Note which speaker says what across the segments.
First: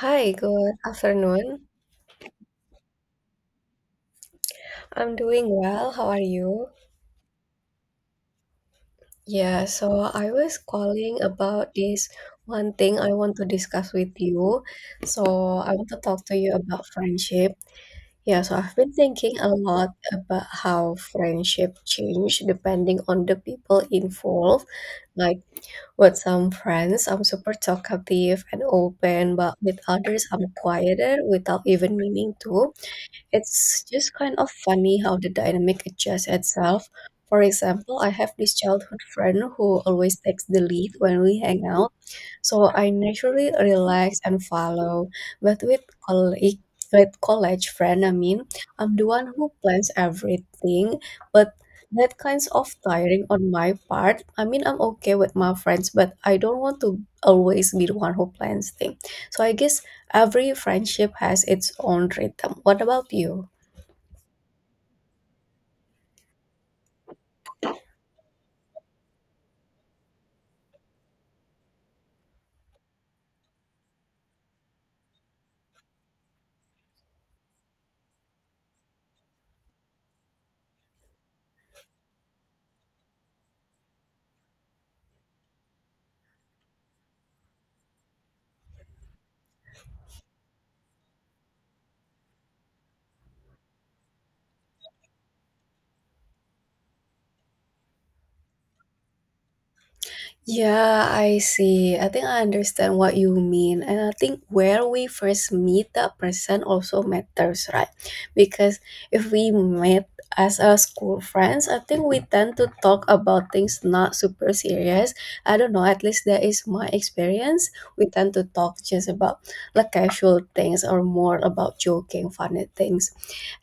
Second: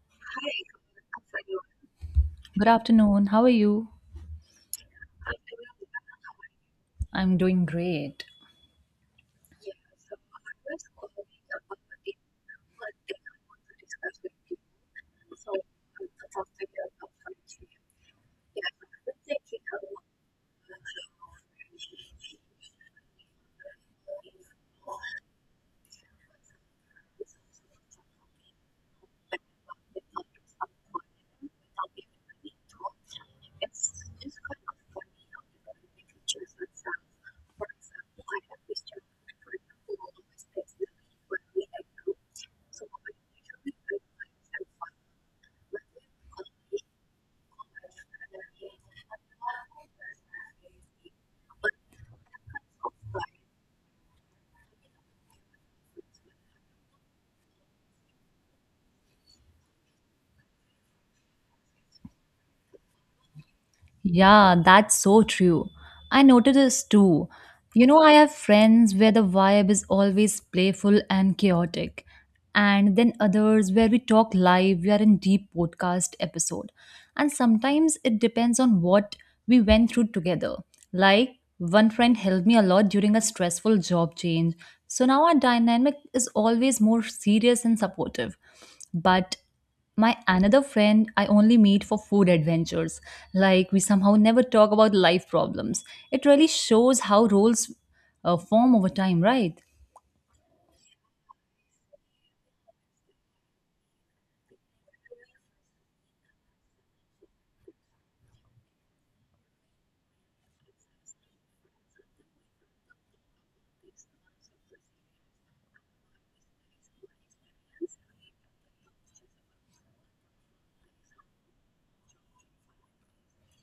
Speaker 1: Hi, good afternoon.
Speaker 2: Good afternoon. How are you?
Speaker 1: I'm doing well. How are you?
Speaker 2: I'm doing great.
Speaker 1: Yeah, so I was calling about this one thing I want to discuss with you. So I want to talk to you about friendship. Yeah, so I've been thinking a lot about how friendship change depending on the people involved. Like with some friends, I'm super talkative and open, but with others, I'm quieter without even meaning to. It's just kind of funny how the dynamic adjusts itself. For example, I have this childhood friend who always takes the lead when we hang out, so I naturally relax and follow. But colleague, with college friend, I mean, I'm the one who plans everything, but that kinds of tiring on my part. I mean, I'm okay with my friends, but I don't want to always be the one who plans things. So I guess every friendship has its own rhythm. What about you?
Speaker 2: Yeah, that's so true. I noticed this too. You know, I have friends where the vibe is always playful and chaotic, and then others where we talk live, we are in deep podcast episode. And sometimes it depends on what we went through together. Like, one friend helped me a lot during a stressful job change. So now our dynamic is always more serious and supportive. But my another friend I only meet for food adventures. Like we somehow never talk about life problems. It really shows how roles form over time, right?
Speaker 1: Yeah, I see. I think I understand what you mean. And I think where we first meet that person also matters, right? Because if we met as a school friends, I think we tend to talk about things not super serious. I don't know, at least that is my experience. We tend to talk just about like casual things or more about joking, funny things.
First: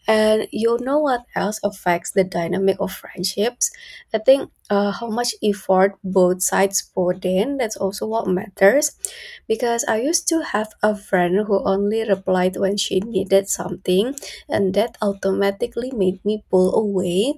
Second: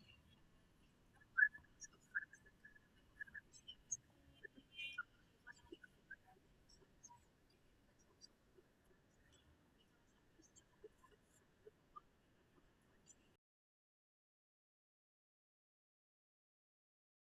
Speaker 1: And you know what else affects the dynamic of friendships? I think how much effort both sides put in. That's also what matters. Because I used to have a friend who only replied when she needed something, and that automatically made me pull away.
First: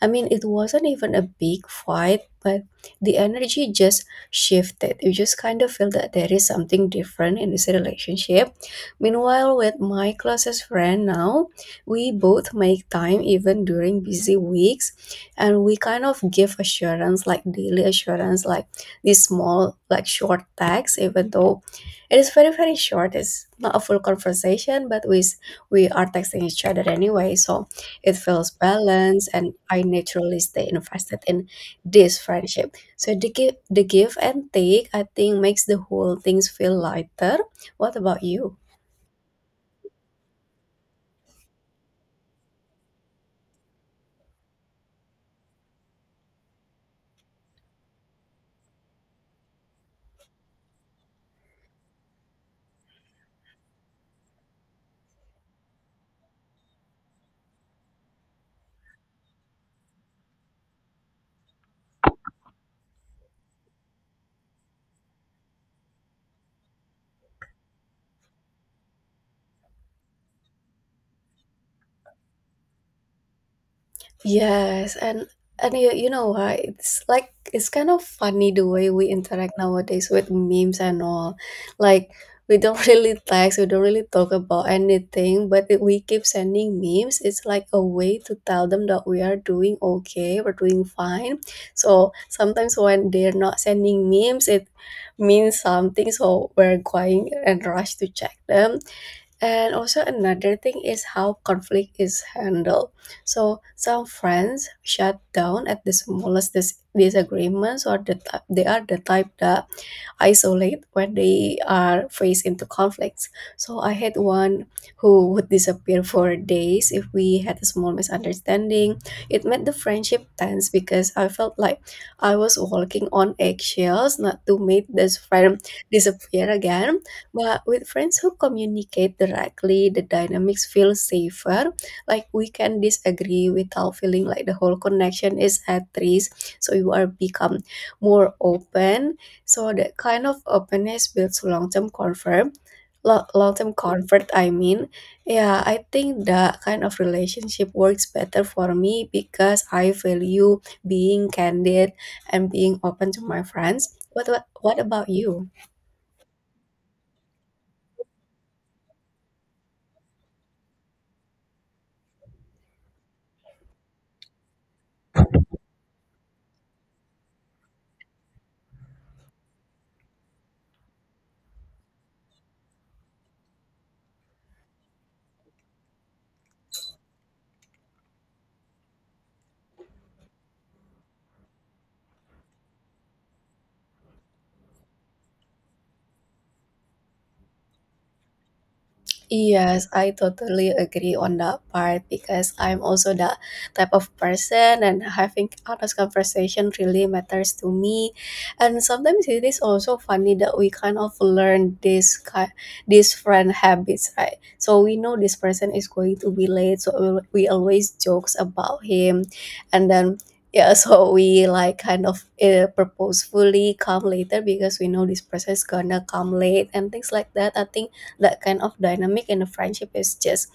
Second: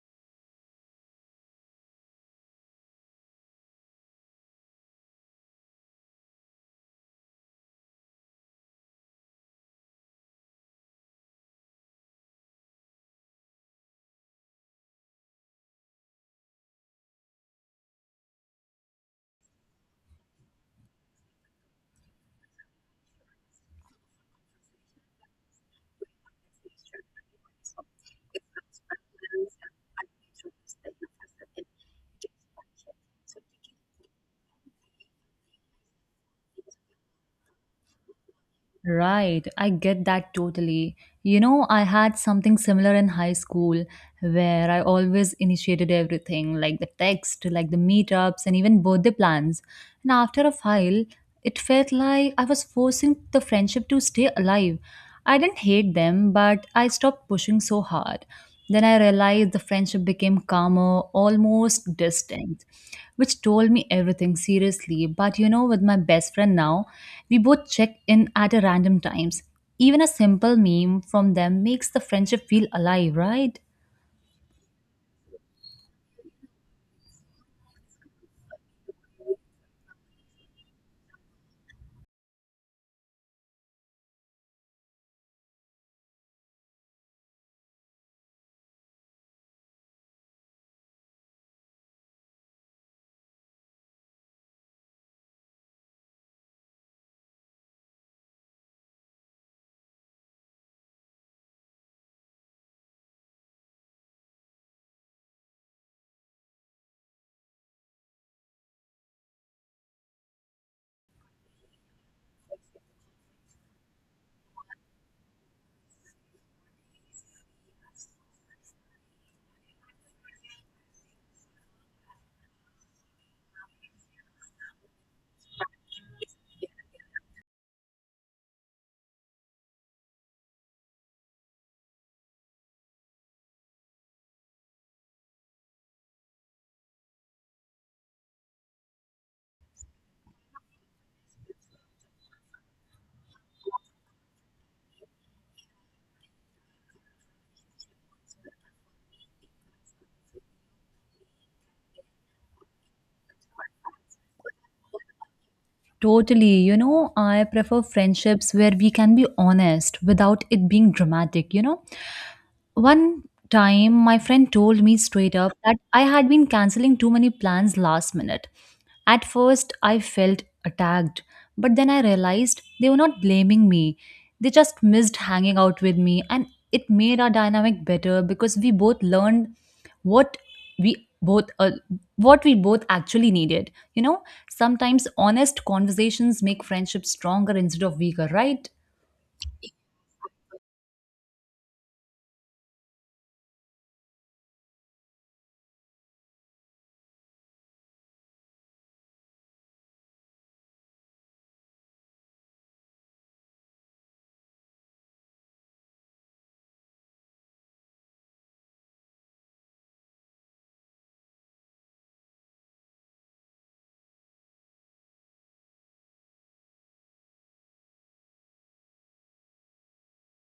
Speaker 1: I mean, it wasn't even a big fight, but the energy just shifted. You just kind of feel that there is something different in this relationship. Meanwhile, with my closest friend now, we both make time even during busy weeks, and we kind of give assurance, like daily assurance, like these small, like short texts, even though it is very, very short. It's not a full conversation, but we are texting each other anyway. So it feels balanced, and I naturally stay invested in this friendship. So the give and take, I think, makes the whole things feel lighter. What about you?
Speaker 2: Right, I get that totally. You know, I had something similar in high school where I always initiated everything, like the text, like the meetups, and even birthday plans. And after a while, it felt like I was forcing the friendship to stay alive. I didn't hate them, but I stopped pushing so hard. Then I realized the friendship became calmer, almost distant, which told me everything seriously. But you know, with my best friend now, we both check in at a random times. Even a simple meme from them makes the friendship feel alive, right?
Speaker 1: Yes, and you know what? It's like it's kind of funny the way we interact nowadays with memes and all. Like we don't really text, we don't really talk about anything, but we keep sending memes. It's like a way to tell them that we are doing okay, we're doing fine. So sometimes when they're not sending memes, it means something. So we're going and rush to check them. And also another thing is how conflict is handled. So some friends shut down at the smallest disagreements, or they are the type that isolate when they are faced into conflicts. So I had one who would disappear for days if we had a small misunderstanding. It made the friendship tense because I felt like I was walking on eggshells not to make this friend disappear again. But with friends who communicate directly, the dynamics feel safer. Like we can disagree without feeling like the whole connection is at risk. So you are become more open. So that kind of openness builds long-term comfort. Long-term comfort, I mean. Yeah, I think that kind of relationship works better for me because I value being candid and being open to my friends. What about you?
Speaker 2: Totally. You know, I prefer friendships where we can be honest without it being dramatic, you know? One time, my friend told me straight up that I had been canceling too many plans last minute. At first, I felt attacked, but then I realized they were not blaming me. They just missed hanging out with me, and it made our dynamic better because we both learned what we both uh, what we both actually needed, you know? Sometimes honest conversations make friendships stronger instead of weaker, right?
Speaker 1: Yes, I totally agree on that part because I'm also that type of person and having honest conversation really matters to me. And sometimes it is also funny that we kind of learn this kind these friend habits, right? So we know this person is going to be late, so we always jokes about him and then yeah, so we like kind of purposefully come later because we know this person is gonna come late and things like that. I think that kind of dynamic in the friendship is just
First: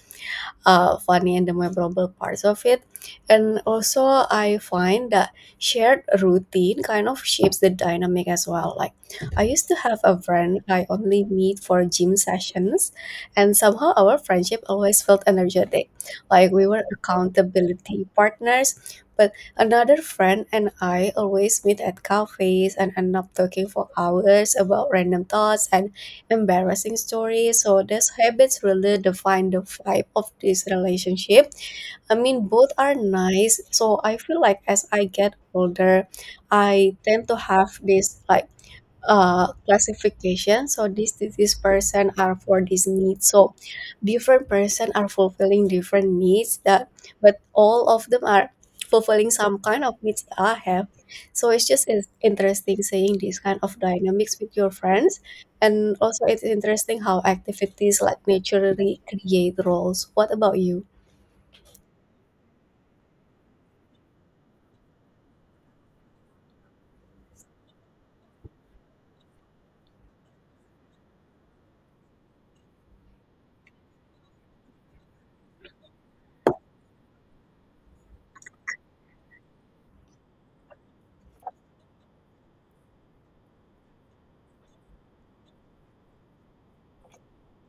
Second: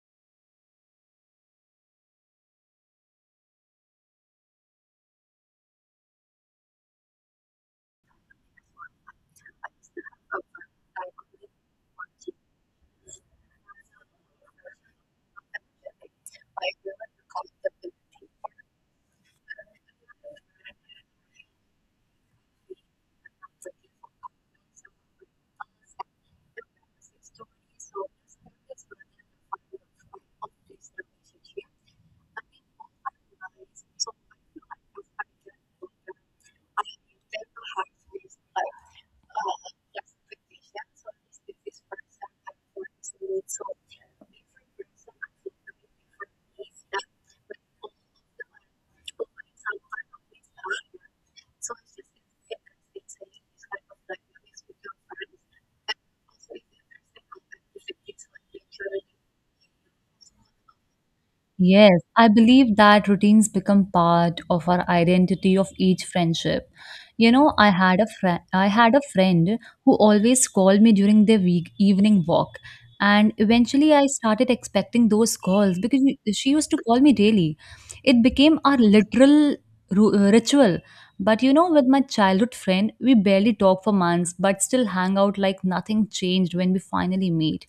Speaker 1: funny and the memorable parts of it. And also, I find that shared routine kind of shapes the dynamic as well. Like, I used to have a friend I only meet for gym sessions, and somehow our friendship always felt energetic, like we were accountability partners. But another friend and I always meet at cafes and end up talking for hours about random thoughts and embarrassing stories. So these habits really define the vibe of this relationship. I mean, both are nice. So I feel like as I get older, I tend to have this like classification. So this disease person are for this need. So different person are fulfilling different needs that but all of them are fulfilling some kind of needs I have. So it's just is interesting seeing this kind of dynamics with your friends. And also it's interesting how activities like naturally create roles. What about you?
Speaker 2: Yes, I believe that routines become part of our identity of each friendship. You know, I had a friend who always called me during their week evening walk. And eventually I started expecting those calls because she used to call me daily. It became our literal ritual. But you know, with my childhood friend, we barely talk for months, but still hang out like nothing changed when we finally meet.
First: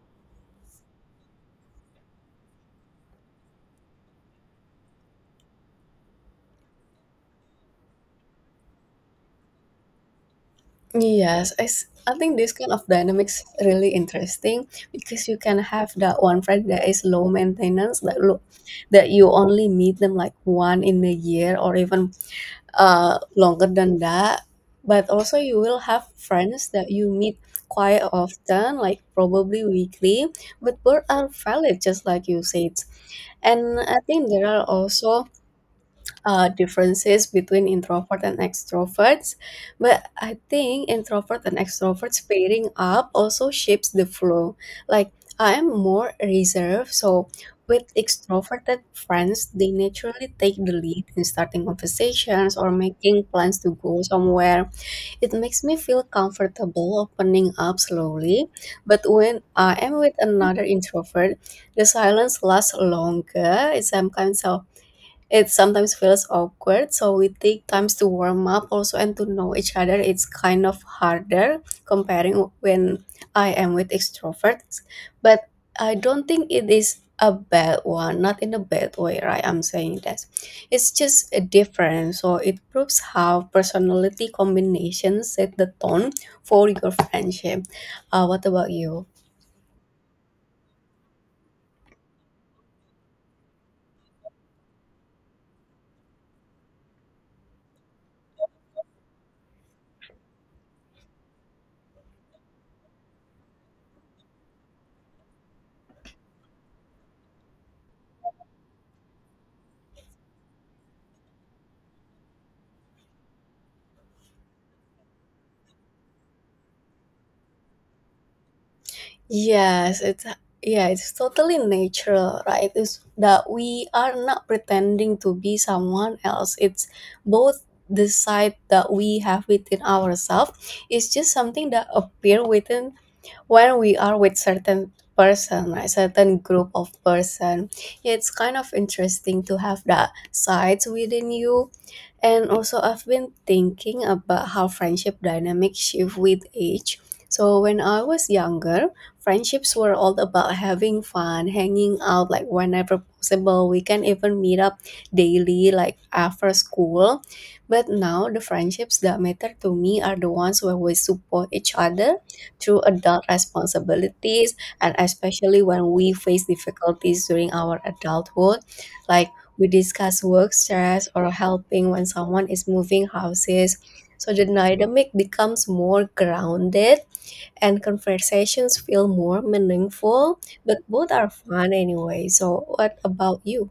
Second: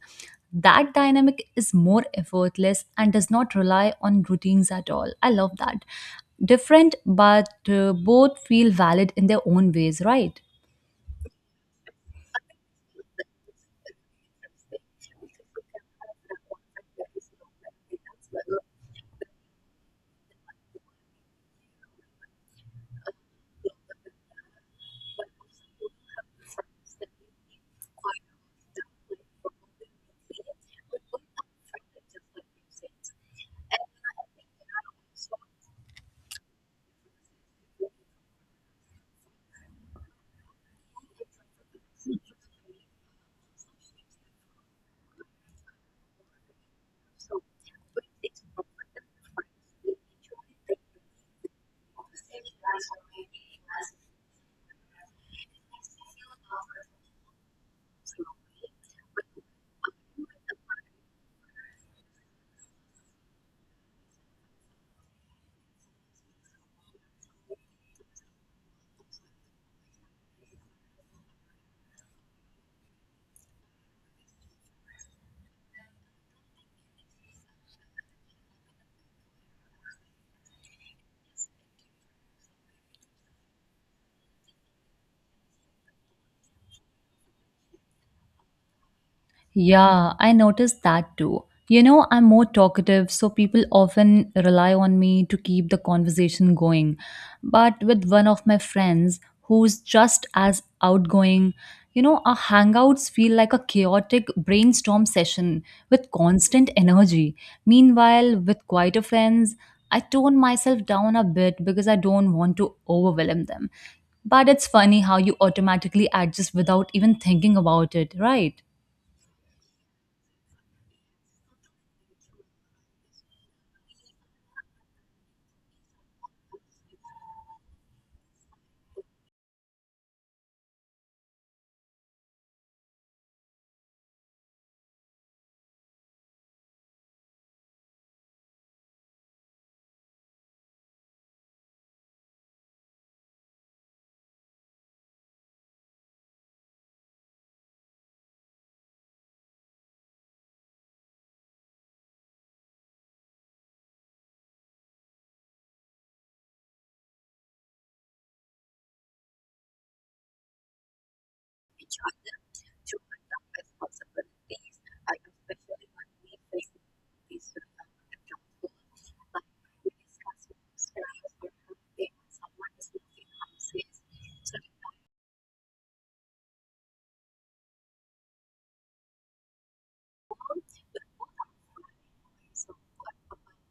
Speaker 2: That dynamic is more effortless and does not rely on routines at all. I love that. Different, but both feel valid in their own ways, right?
Speaker 1: Yes, I think this kind of dynamics really interesting because you can have that one friend that is low maintenance that you only meet them like one in a year or even longer than that. But also you will have friends that you meet quite often, like probably weekly, but both are valid just like you said. And I think there are also differences between introvert and extroverts. But I think introvert and extroverts pairing up also shapes the flow. Like I am more reserved, so with extroverted friends they naturally take the lead in starting conversations or making plans to go somewhere. It makes me feel comfortable opening up slowly. But when I am with another introvert, the silence lasts longer. It sometimes feels awkward, so we take times to warm up also and to know each other. It's kind of harder comparing when I am with extroverts, but I don't think it is a bad one, not in a bad way, right? I'm saying that it's just a difference. So it proves how personality combinations set the tone for your friendship. What about you?
Speaker 2: Yeah, I noticed that too. You know, I'm more talkative, so people often rely on me to keep the conversation going. But with one of my friends who's just as outgoing, you know, our hangouts feel like a chaotic brainstorm session with constant energy. Meanwhile, with quieter friends, I tone myself down a bit because I don't want to overwhelm them. But it's funny how you automatically adjust without even thinking about it, right?
Speaker 1: Yes, it's totally natural, right? It's that we are not pretending to be someone else. It's both the side that we have within ourselves. It's just something that appear within when we are with certain person, right, certain group of person. Yeah, it's kind of interesting to have that sides within you. And also I've been thinking about how friendship dynamics shift with age. So when I was younger, friendships were all about having fun hanging out, like whenever possible we can even meet up daily, like after school. But now the friendships that matter to me are the ones where we support each other through adult responsibilities, and especially when we face difficulties during our adulthood. Like we discuss work stress or helping when someone is moving houses. So the dynamic becomes more grounded and conversations feel more meaningful, but both are fun anyway. So what about you?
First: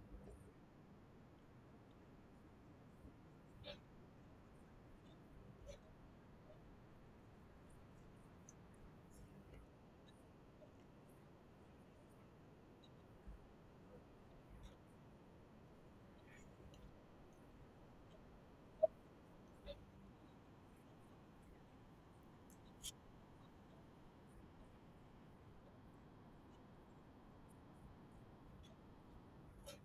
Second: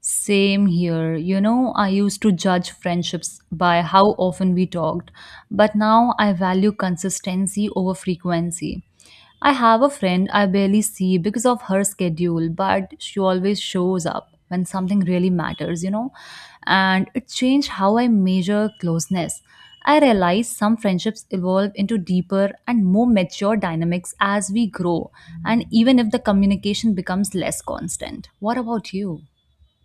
Speaker 2: Same here. You know, I used to judge friendships by how often we talked, but now I value consistency over frequency. I have a friend I barely see because of her schedule, but she always shows up when something really matters, you know? And it changed how I measure closeness. I realize some friendships evolve into deeper and more mature dynamics as we grow, and even if the communication becomes less constant. What about you?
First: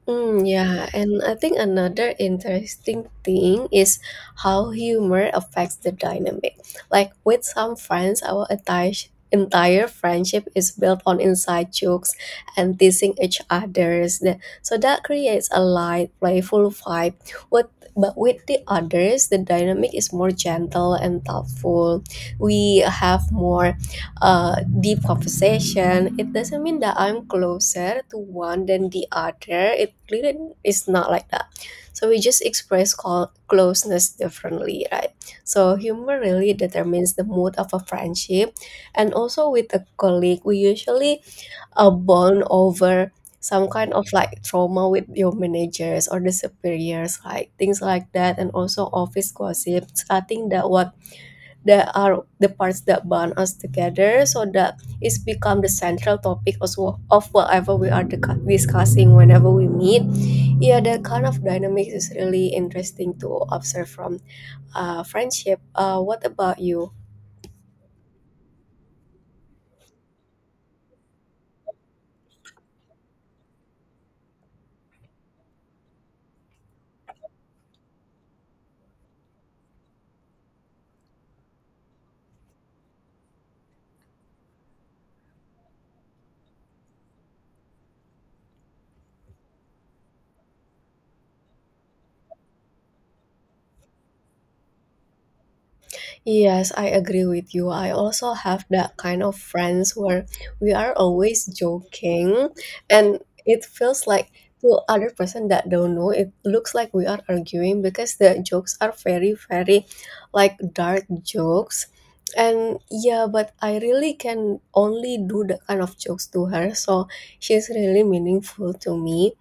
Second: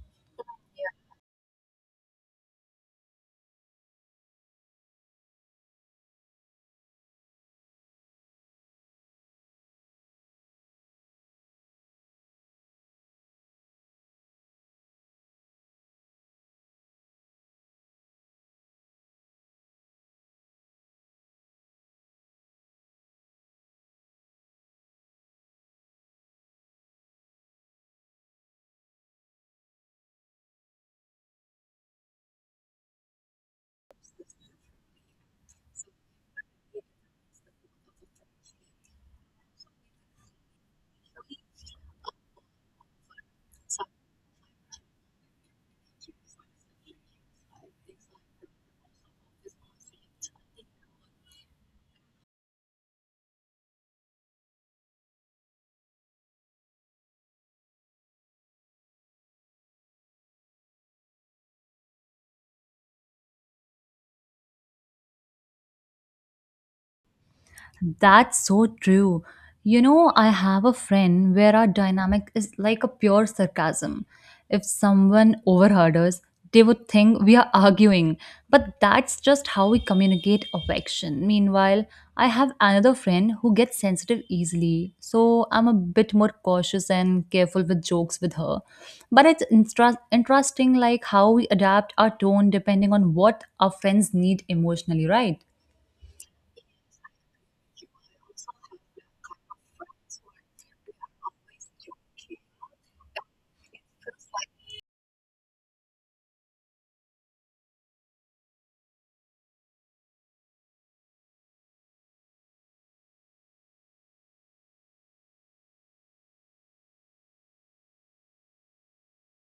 Speaker 1: Mm, yeah, and I think another interesting thing is how humor affects the dynamic. Like with some friends, our entire friendship is built on inside jokes and teasing each others. So that creates a light, playful vibe. With but with the others, the dynamic is more gentle and thoughtful. We have more deep conversation, it doesn't mean that I'm closer to one than the other. It really is not like that. So we just express closeness differently, right? So humor really determines the mood of a friendship, and also with a colleague, we usually bond over some kind of like trauma with your managers or the superiors, like things like that, and also office gossip. I think that are the parts that bond us together, so that it's become the central topic as well of whatever we are discussing whenever we meet. Yeah, that kind of dynamics is really interesting to observe from friendship. What about you?
Speaker 2: That's so true. You know, I have a friend where our dynamic is like a pure sarcasm. If someone overheard us, they would think we are arguing. But that's just how we communicate affection. Meanwhile, I have another friend who gets sensitive easily, so I'm a bit more cautious and careful with jokes with her. But it's interesting, like how we adapt our tone depending on what our friends need emotionally, right?
Speaker 1: Yes, I agree with you. I also have that kind of friends where we are always joking, and it feels like to other person that don't know, it looks like we are arguing because the jokes are very, very like dark jokes. And yeah, but I really can only do the kind of jokes to her, so she's really meaningful to me.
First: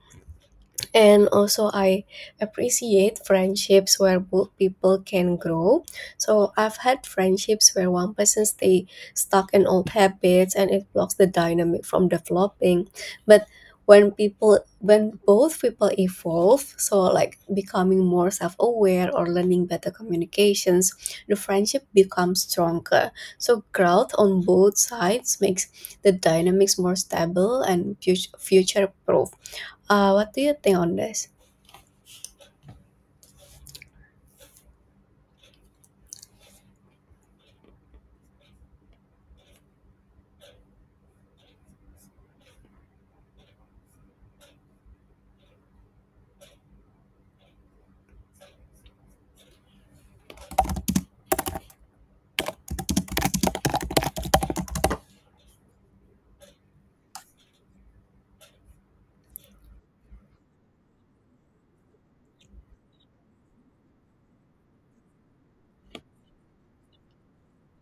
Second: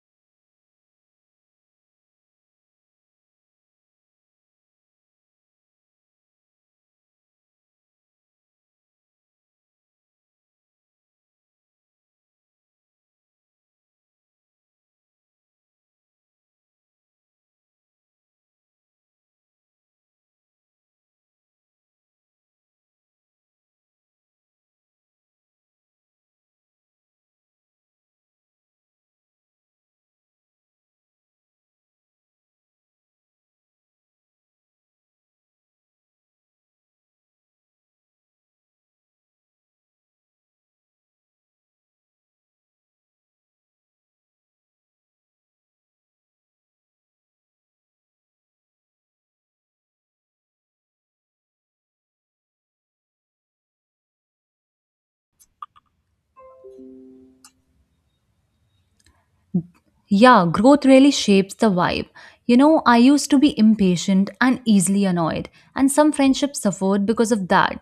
Speaker 1: And also I appreciate friendships where both people can grow. So I've had friendships where one person stay stuck in old habits and it blocks the dynamic from developing. But when both people evolve, so like becoming more self-aware or learning better communications, the friendship becomes stronger. So growth on both sides makes the dynamics more stable and future proof. What do you think on this?
Speaker 2: Yeah, growth really shapes the vibe. You know, I used to be impatient and easily annoyed, and some friendships suffered because of that.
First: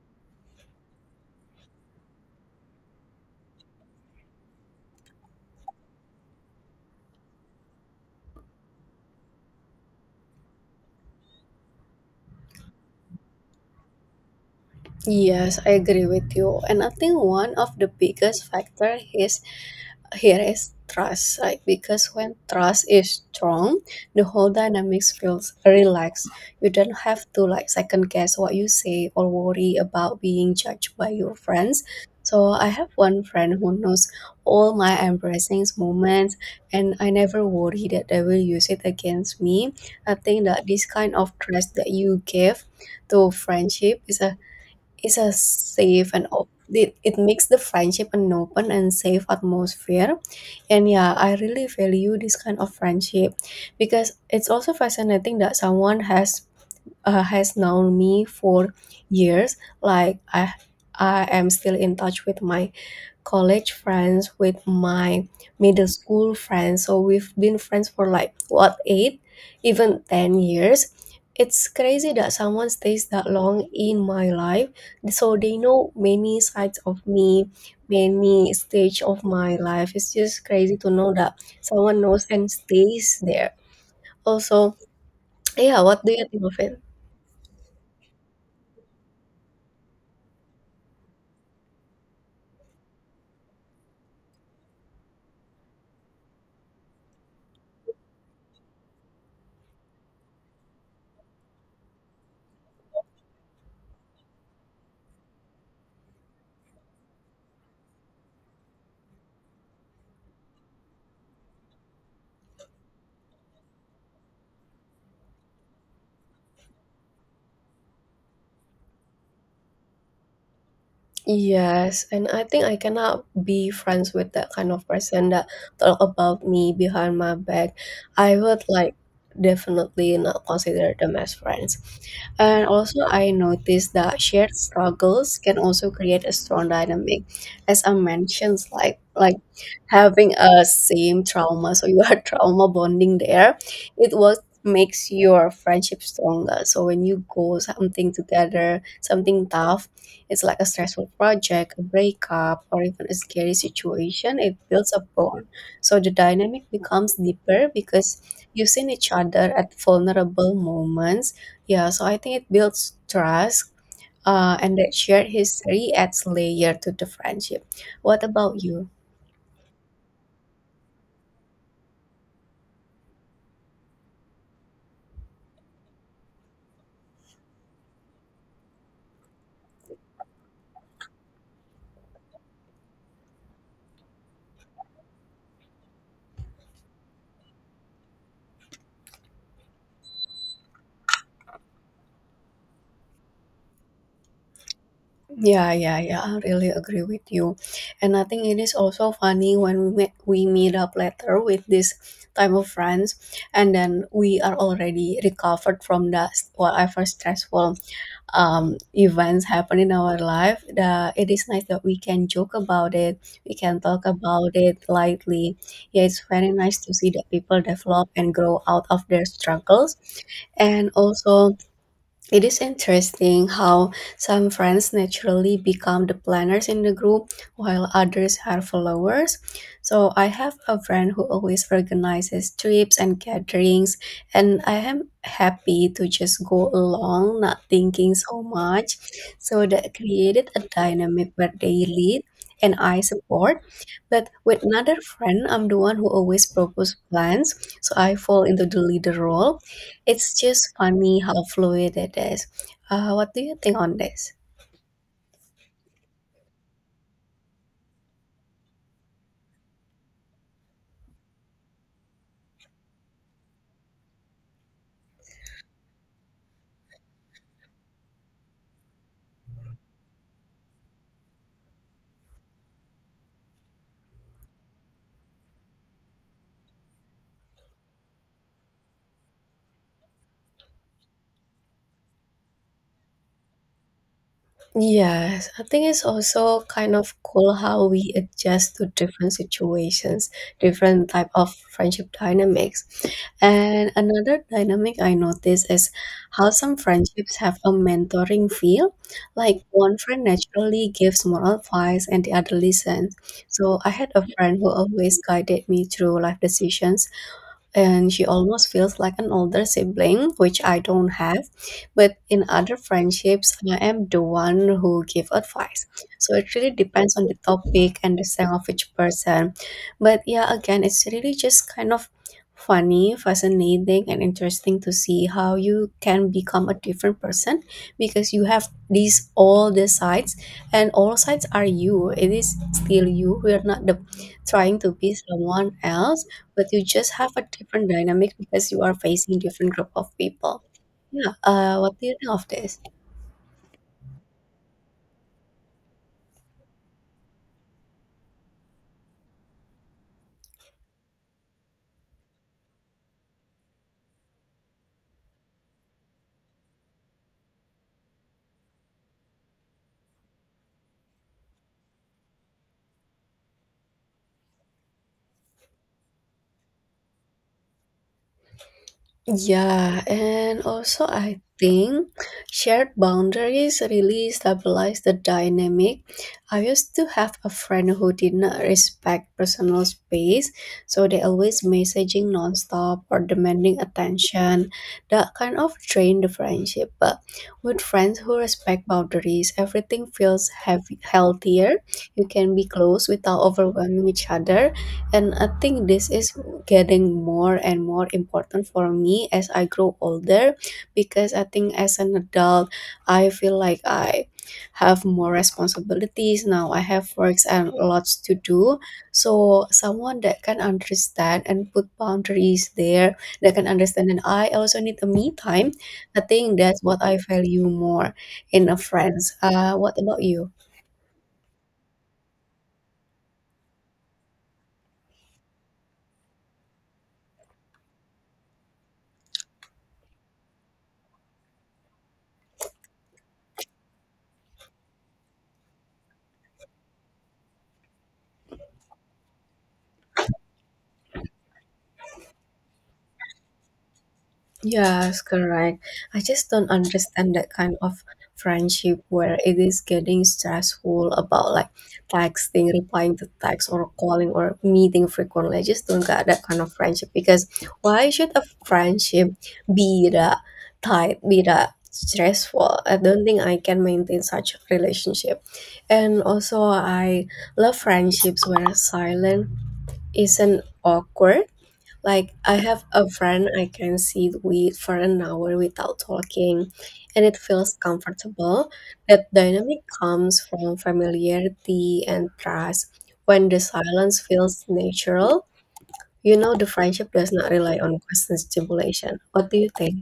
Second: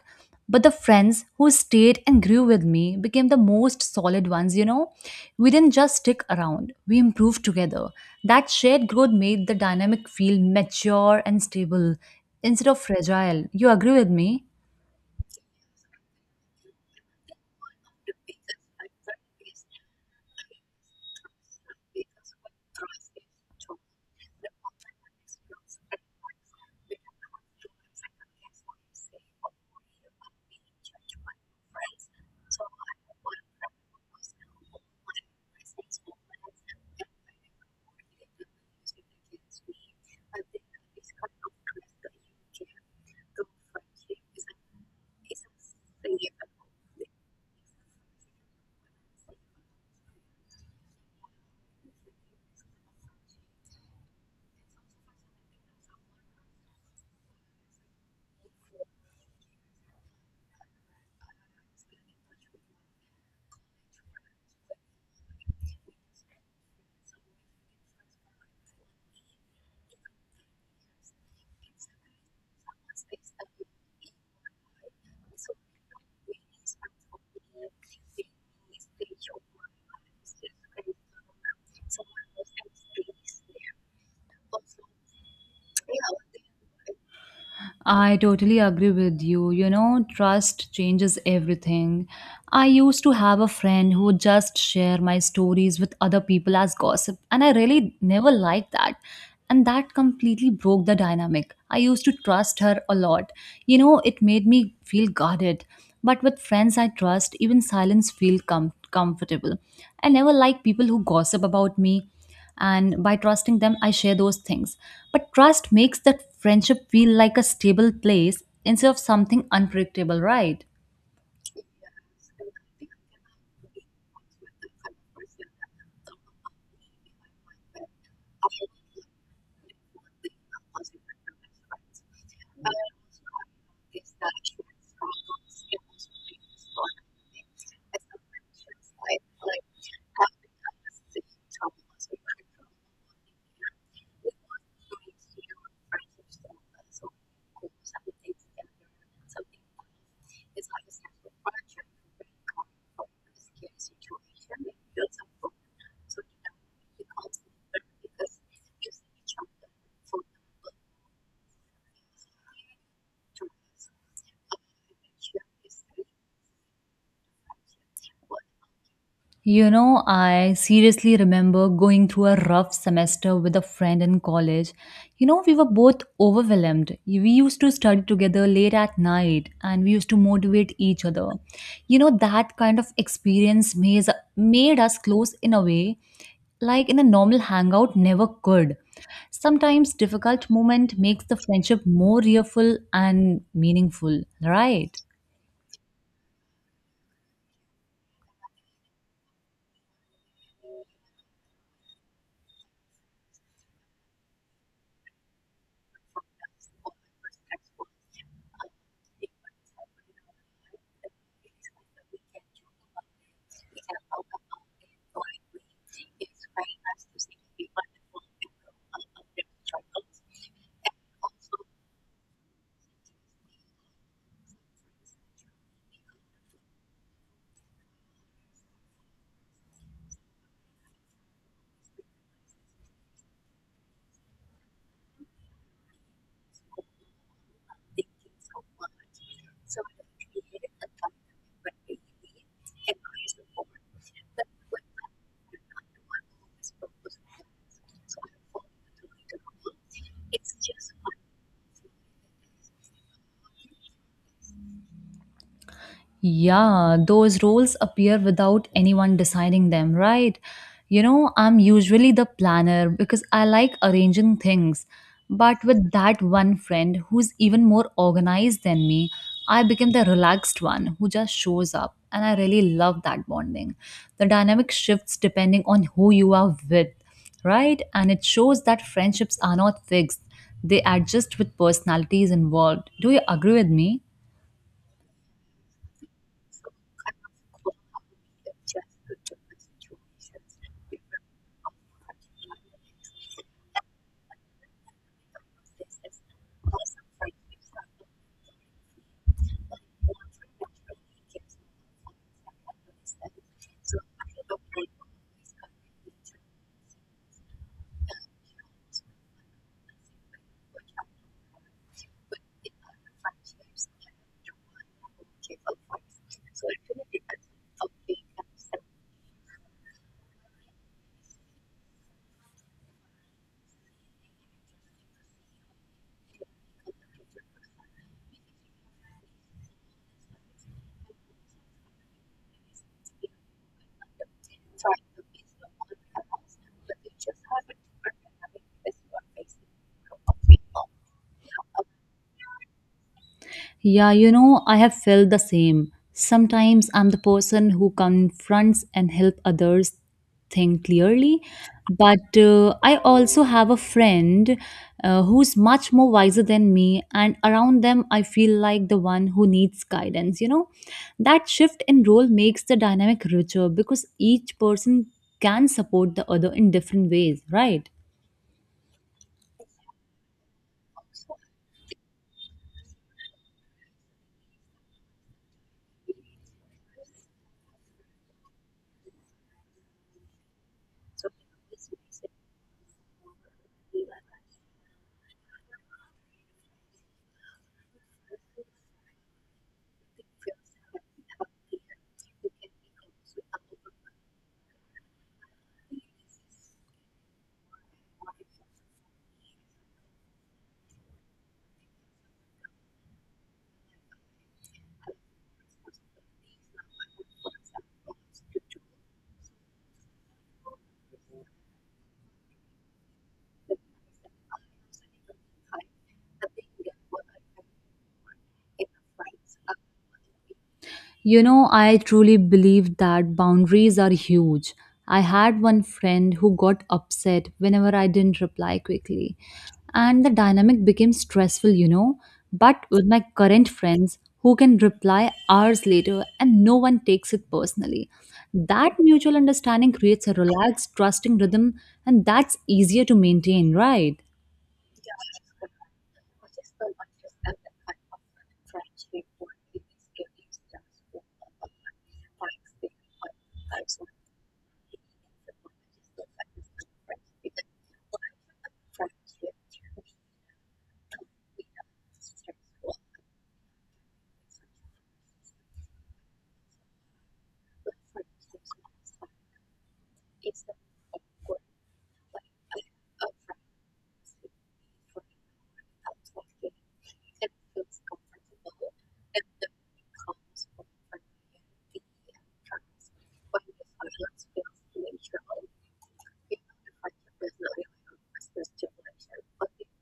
Speaker 2: But the friends who stayed and grew with me became the most solid ones, you know? We didn't just stick around, we improved together. That shared growth made the dynamic feel mature and stable instead of fragile. You agree with me?
Speaker 1: Yes, I agree with you. And I think one of the biggest factor is here is trust, like because when trust is strong, the whole dynamics feels relaxed. You don't have to like second guess what you say or worry about being judged by your friends. So I have one friend who knows all my embarrassing moments, and I never worry that they will use it against me. I think that this kind of trust that you give to friendship is a safe and it makes the friendship an open and safe atmosphere. And yeah, I really value this kind of friendship, because it's also fascinating that someone has known me for years. Like I am still in touch with my college friends, with my middle school friends. So we've been friends for like what 8, even 10 years. It's crazy that someone stays that long in my life. So they know many sides of me, many stage of my life. It's just crazy to know that someone knows and stays there. Also, yeah, what do you think of it?
Speaker 2: I totally agree with you. You know, trust changes everything. I used to have a friend who would just share my stories with other people as gossip, and I really never liked that. And that completely broke the dynamic. I used to trust her a lot. You know, it made me feel guarded. But with friends I trust, even silence feels comfortable. I never like people who gossip about me, and by trusting them I share those things. But trust makes that friendship feel like a stable place instead of something unpredictable, right?
Speaker 1: Yes, and I think I cannot be friends with that kind of person that talk about me behind my back. I would like definitely not consider them as friends. And also, I noticed that shared struggles can also create a strong dynamic, as I mentioned, like having a same trauma. So you are trauma bonding there. It was makes your friendship stronger. So when you go something together, something tough, it's like a stressful project, a breakup, or even a scary situation. It builds a bond. So the dynamic becomes deeper because you've seen each other at vulnerable moments. Yeah, so I think it builds trust. And that shared history adds layer to the friendship. What about you?
Speaker 2: You know, I seriously remember going through a rough semester with a friend in college. You know, we were both overwhelmed. We used to study together late at night and we used to motivate each other. You know, that kind of experience made us close in a way like in a normal hangout never could. Sometimes difficult moment makes the friendship more real and meaningful, right?
Speaker 1: Yeah, yeah, yeah, I really agree with you. And I think it is also funny when we meet up later with this type of friends, and then we are already recovered from the whatever stressful events happen in our life. It is nice that we can joke about it, we can talk about it lightly. Yeah, it's very nice to see that people develop and grow out of their struggles, and also it is interesting how some friends naturally become the planners in the group while others are followers. So I have a friend who always organizes trips and gatherings, and I am happy to just go along, not thinking so much. So that created a dynamic where they lead and I support. But with another friend, I'm the one who always propose plans, so I fall into the leader role. It's just funny how fluid it is. What do you think on this?
Speaker 2: Yeah, those roles appear without anyone deciding them, right? You know, I'm usually the planner because I like arranging things. But with that one friend who's even more organized than me, I became the relaxed one who just shows up. And I really love that bonding. The dynamic shifts depending on who you are with, right? And it shows that friendships are not fixed, they adjust with personalities involved. Do you agree with me?
Speaker 1: Yes, I think it's also kind of cool how we adjust to different situations, different type of friendship dynamics. And another dynamic I noticed is how some friendships have a mentoring feel. Like one friend naturally gives moral advice and the other listens. So I had a friend who always guided me through life decisions, and she almost feels like an older sibling, which I don't have. But in other friendships, I am the one who give advice. So it really depends on the topic and the strength of each person. But yeah, again, it's really just kind of funny, fascinating, and interesting to see how you can become a different person because you have these all the sides, and all sides are you. It is still you. We are not the trying to be someone else, but you just have a different dynamic because you are facing different group of people. Yeah, what do you think of this?
Speaker 2: Yeah, you know, I have felt the same. Sometimes I'm the person who confronts and help others think clearly, but I also have a friend who's much more wiser than me, and around them I feel like the one who needs guidance. You know, that shift in role makes the dynamic richer because each person can support the other in different ways, right?
Speaker 1: Yeah, and also I think shared boundaries really stabilize the dynamic. I used to have a friend who did not respect personal space, so they always messaging nonstop or demanding attention. That kind of drained the friendship. But with friends who respect boundaries, everything feels healthier. You can be close without overwhelming each other, and I think this is getting more and more important for me as I grow older, because I think as an adult, I feel like I have more responsibilities now. I have works and lots to do. So someone that can understand and put boundaries there, that can understand that I also need a me time. I think that's what I value more in a friends. What about you?
Speaker 2: You know, I truly believe that boundaries are huge. I had one friend who got upset whenever I didn't reply quickly, and the dynamic became stressful, you know. But with my current friends who can reply hours later and no one takes it personally, that mutual understanding creates a relaxed, trusting rhythm, and that's easier to maintain, right?
Speaker 1: Yes, correct. I just don't understand that kind of friendship where it is getting stressful about like texting, replying to text, or calling or meeting frequently. I just don't get that kind of friendship because why should a friendship be that tight, be that stressful? I don't think I can maintain such relationship. And also, I love friendships where silence isn't awkward. Like I have a friend I can sit with for an hour without talking, and it feels comfortable. That dynamic comes from familiarity and trust. When the silence feels natural, you know the friendship does not rely on constant stimulation. What do you think?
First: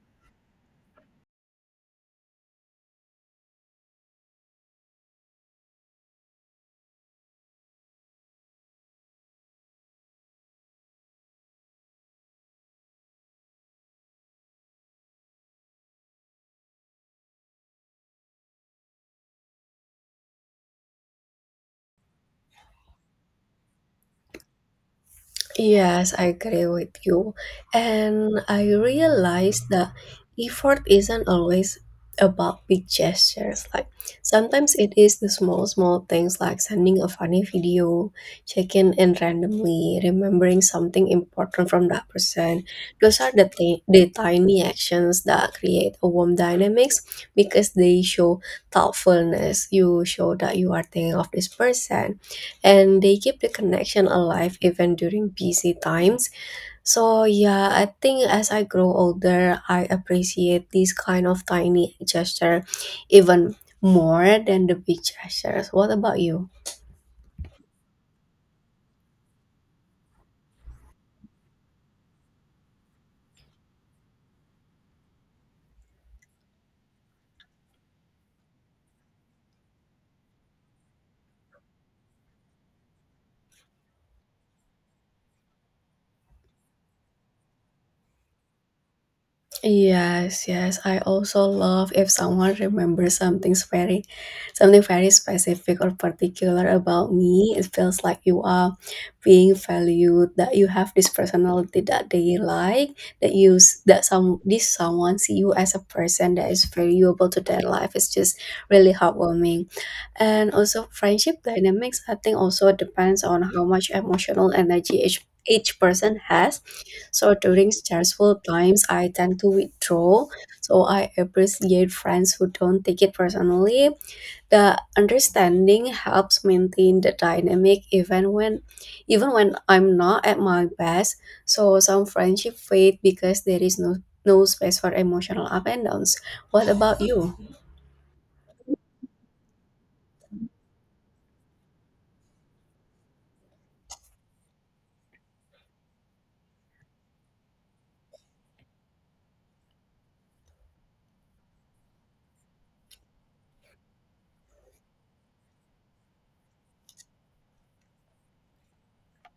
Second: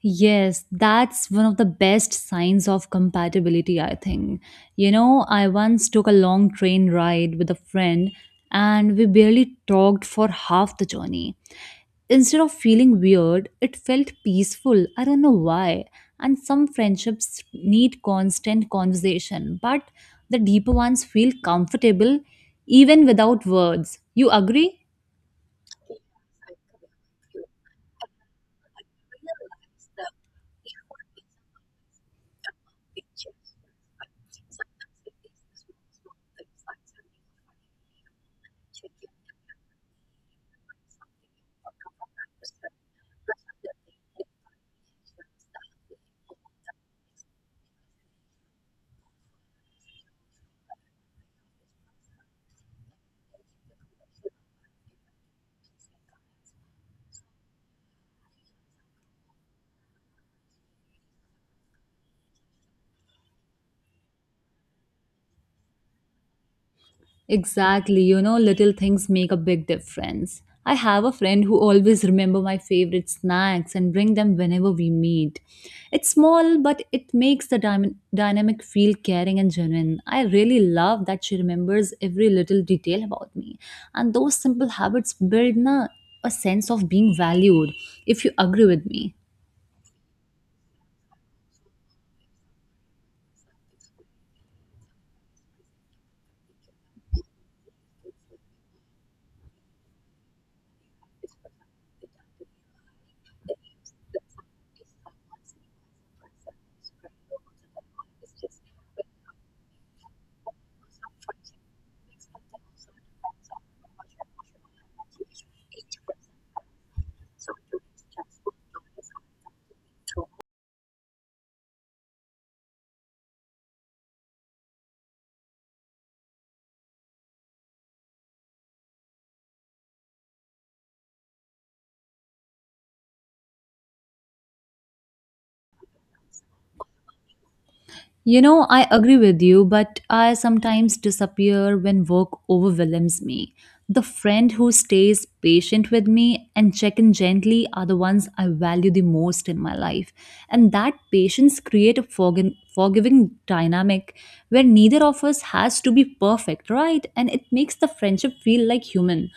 Speaker 2: Yes, that's one of the best signs of compatibility, I think. You know, I once took a long train ride with a friend and we barely talked for half the journey. Instead of feeling weird, it felt peaceful. I don't know why. And some friendships need constant conversation, but the deeper ones feel comfortable even without words. You agree?
Speaker 1: Yes, I agree with you. And I realize that effort isn't always about big gestures. Like sometimes it is the small, small things, like sending a funny video, checking in randomly, remembering something important from that person. Those are the tiny actions that create a warm dynamics, because they show thoughtfulness. You show that you are thinking of this person, and they keep the connection alive even during busy times. So yeah, I think as I grow older, I appreciate these kind of tiny gesture even more than the big gestures. What about you?
Speaker 2: Exactly, you know, little things make a big difference. I have a friend who always remember my favorite snacks and bring them whenever we meet. It's small, but it makes the dynamic feel caring and genuine. I really love that she remembers every little detail about me. And those simple habits build a sense of being valued, if you agree with me.
Speaker 1: Yes, yes. I also love if someone remembers something very specific or particular about me. It feels like you are being valued, that you have this personality that they like, that you s- that some this someone see you as a person that is valuable to their life. It's just really heartwarming. And also friendship dynamics, I think, also depends on how much emotional energy each person has. So during stressful times, I tend to withdraw. So I appreciate friends who don't take it personally. The understanding helps maintain the dynamic even when I'm not at my best. So some friendship fade because there is no space for emotional up and downs. What about you?
Speaker 2: You know, I agree with you, but I sometimes disappear when work overwhelms me. The friend who stays patient with me and check in gently are the ones I value the most in my life. And that patience create a forgiving dynamic where neither of us has to be perfect, right? And it makes the friendship feel like human.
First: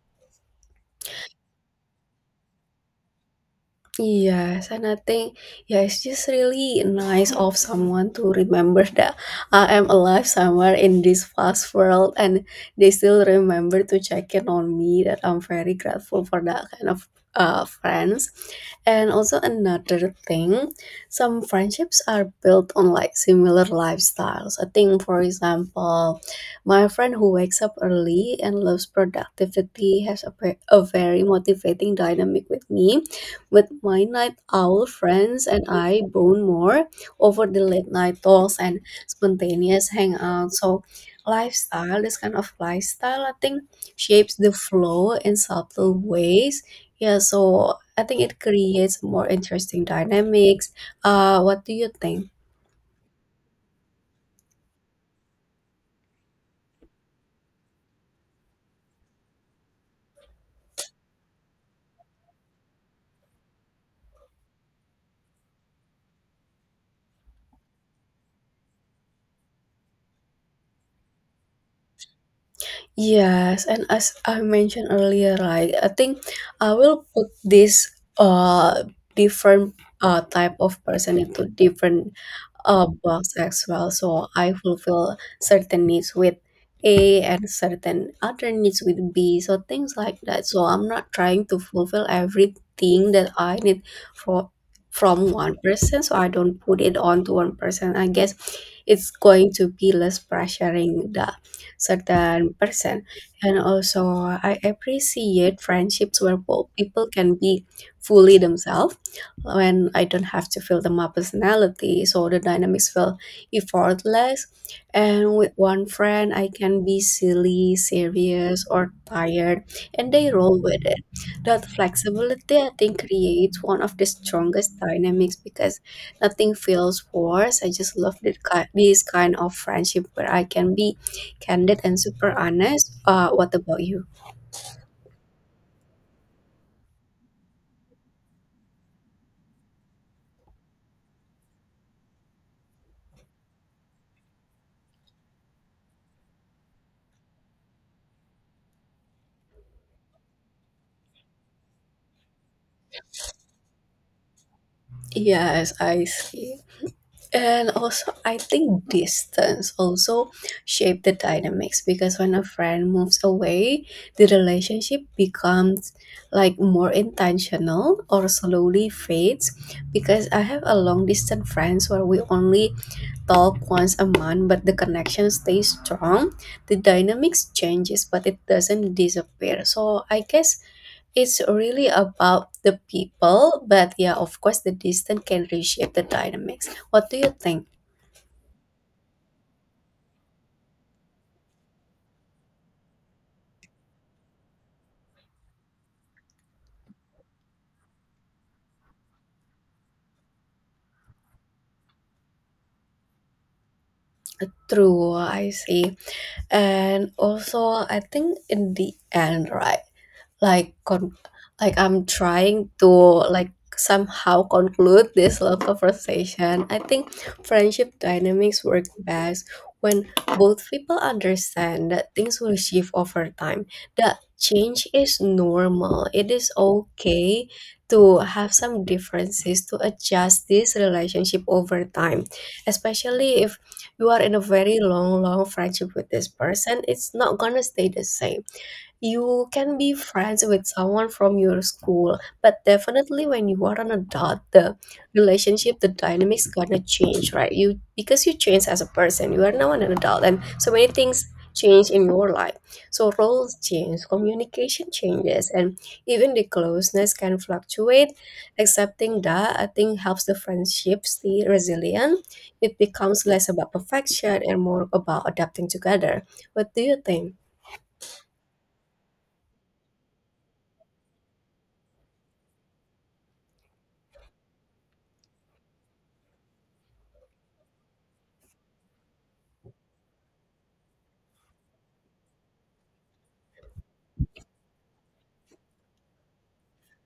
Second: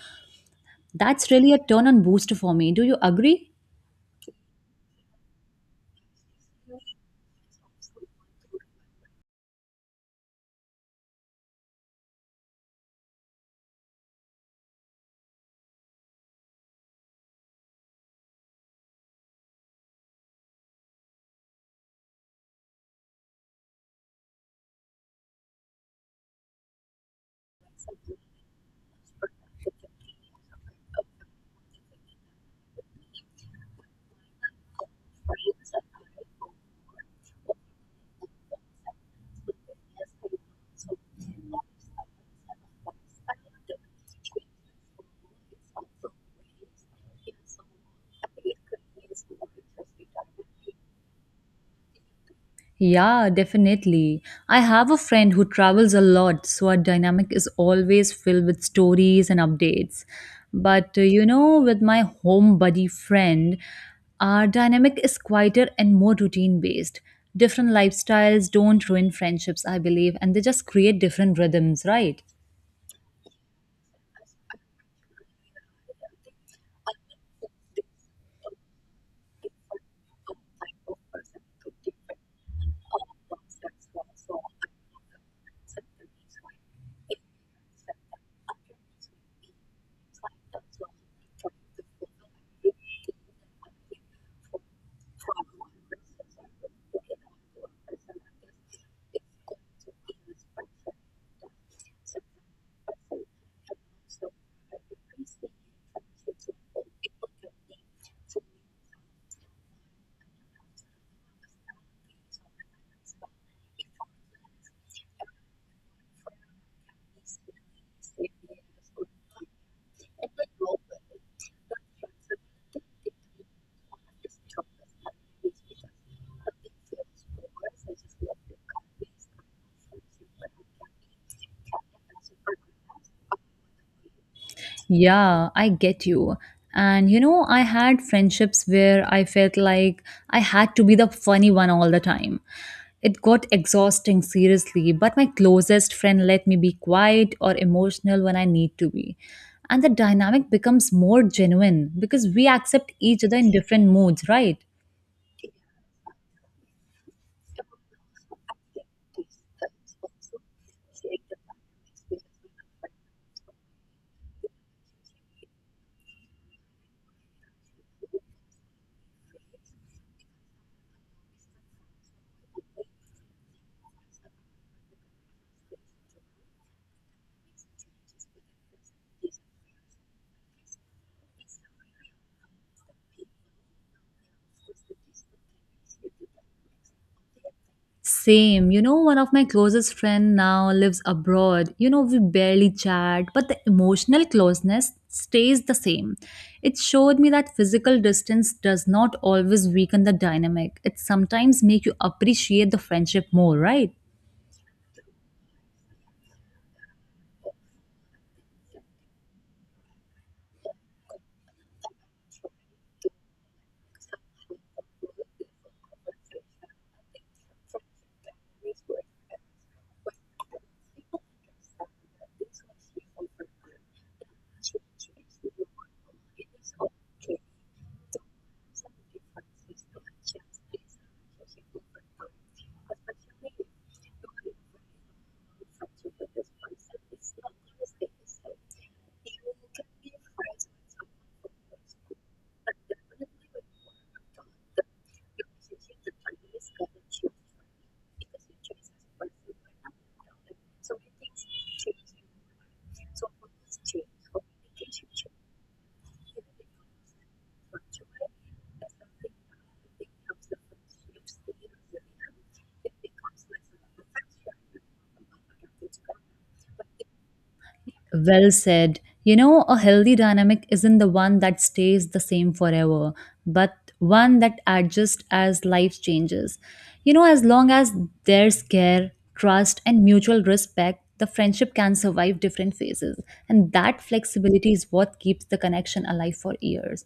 Speaker 2: That's really a turn on booster for me. Do you agree?
Speaker 1: Yes, and I think yeah, it's just really nice of someone to remember that I am alive somewhere in this fast world, and they still remember to check in on me. That I'm very grateful for that kind of friends. And also another thing, some friendships are built on like similar lifestyles. I think, for example, my friend who wakes up early and loves productivity has a very motivating dynamic with me. With my night owl friends, and I bond more over the late night talks and spontaneous hangouts. So, lifestyle, this kind of lifestyle, I think, shapes the flow in subtle ways. Yeah, so I think it creates more interesting dynamics. What do you think?
Speaker 2: Yeah, definitely. I have a friend who travels a lot, so our dynamic is always filled with stories and updates. But you know, with my home buddy friend, our dynamic is quieter and more routine based. Different lifestyles don't ruin friendships, I believe, and they just create different rhythms, right?
Speaker 1: Yes, and as I mentioned earlier, right, I think I will put this uh different type of person into different a box as well. So I fulfill certain needs with A and certain other needs with B. So things like that. So I'm not trying to fulfill everything that I need for from one person. So I don't put it on to one person. I guess it's going to be less pressuring the certain person. And also I appreciate friendships where both people can be fully themselves, when I don't have to fill them up personality, so the dynamics feel effortless. And with one friend, I can be silly, serious, or tired, and they roll with it. That flexibility, I think, creates one of the strongest dynamics because nothing feels forced. I just love this kind of friendship where I can be candid and super honest. What about you?
Speaker 2: Yeah, I get you. And you know, I had friendships where I felt like I had to be the funny one all the time. It got exhausting, seriously, but my closest friend let me be quiet or emotional when I need to be. And the dynamic becomes more genuine because we accept each other in different moods, right?
Speaker 1: Yes, I see. And also, I think distance also shape the dynamics, because when a friend moves away, the relationship becomes like more intentional or slowly fades. Because I have a long distance friends where we only talk once a month, but the connection stays strong. The dynamics changes, but it doesn't disappear. So I guess it's really about the people, but yeah, of course, the distance can reshape the dynamics. What do you think?
Speaker 2: Same. You know, one of my closest friend now lives abroad. You know, we barely chat, but the emotional closeness stays the same. It showed me that physical distance does not always weaken the dynamic. It sometimes make you appreciate the friendship more, right?
Speaker 1: True, I see. And also, I think in the end, right? like con- like, I'm trying to like somehow conclude this love conversation. I think friendship dynamics work best when both people understand that things will shift over time, that change is normal. It is okay to have some differences, to adjust this relationship over time, especially if you are in a very long long friendship with this person. It's not gonna stay the same. You can be friends with someone from your school, but definitely when you are an adult, the relationship, the dynamics gonna change, right? You, because you change as a person, you are now an adult, and so many things change in your life. So roles change, communication changes, and even the closeness can fluctuate. Accepting that, I think, helps the friendship stay resilient. It becomes less about perfection and more about adapting together. What do you think?
Speaker 2: Well said. You know, a healthy dynamic isn't the one that stays the same forever, but one that adjusts as life changes. You know, as long as there's care, trust, and mutual respect, the friendship can survive different phases. And that flexibility is what keeps the connection alive for years.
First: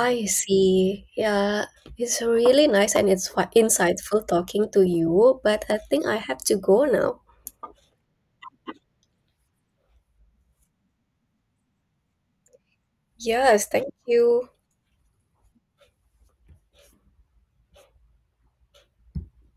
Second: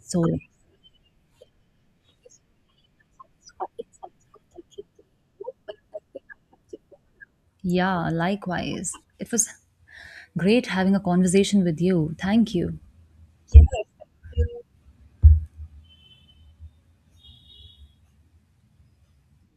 Speaker 2: So,
Speaker 1: see. Yeah, it's really nice and it's insightful talking to you, but I think I have to go now.
Speaker 2: yeah, likewise. It was great having a conversation with you. Thank you.
Speaker 1: Yes, thank you.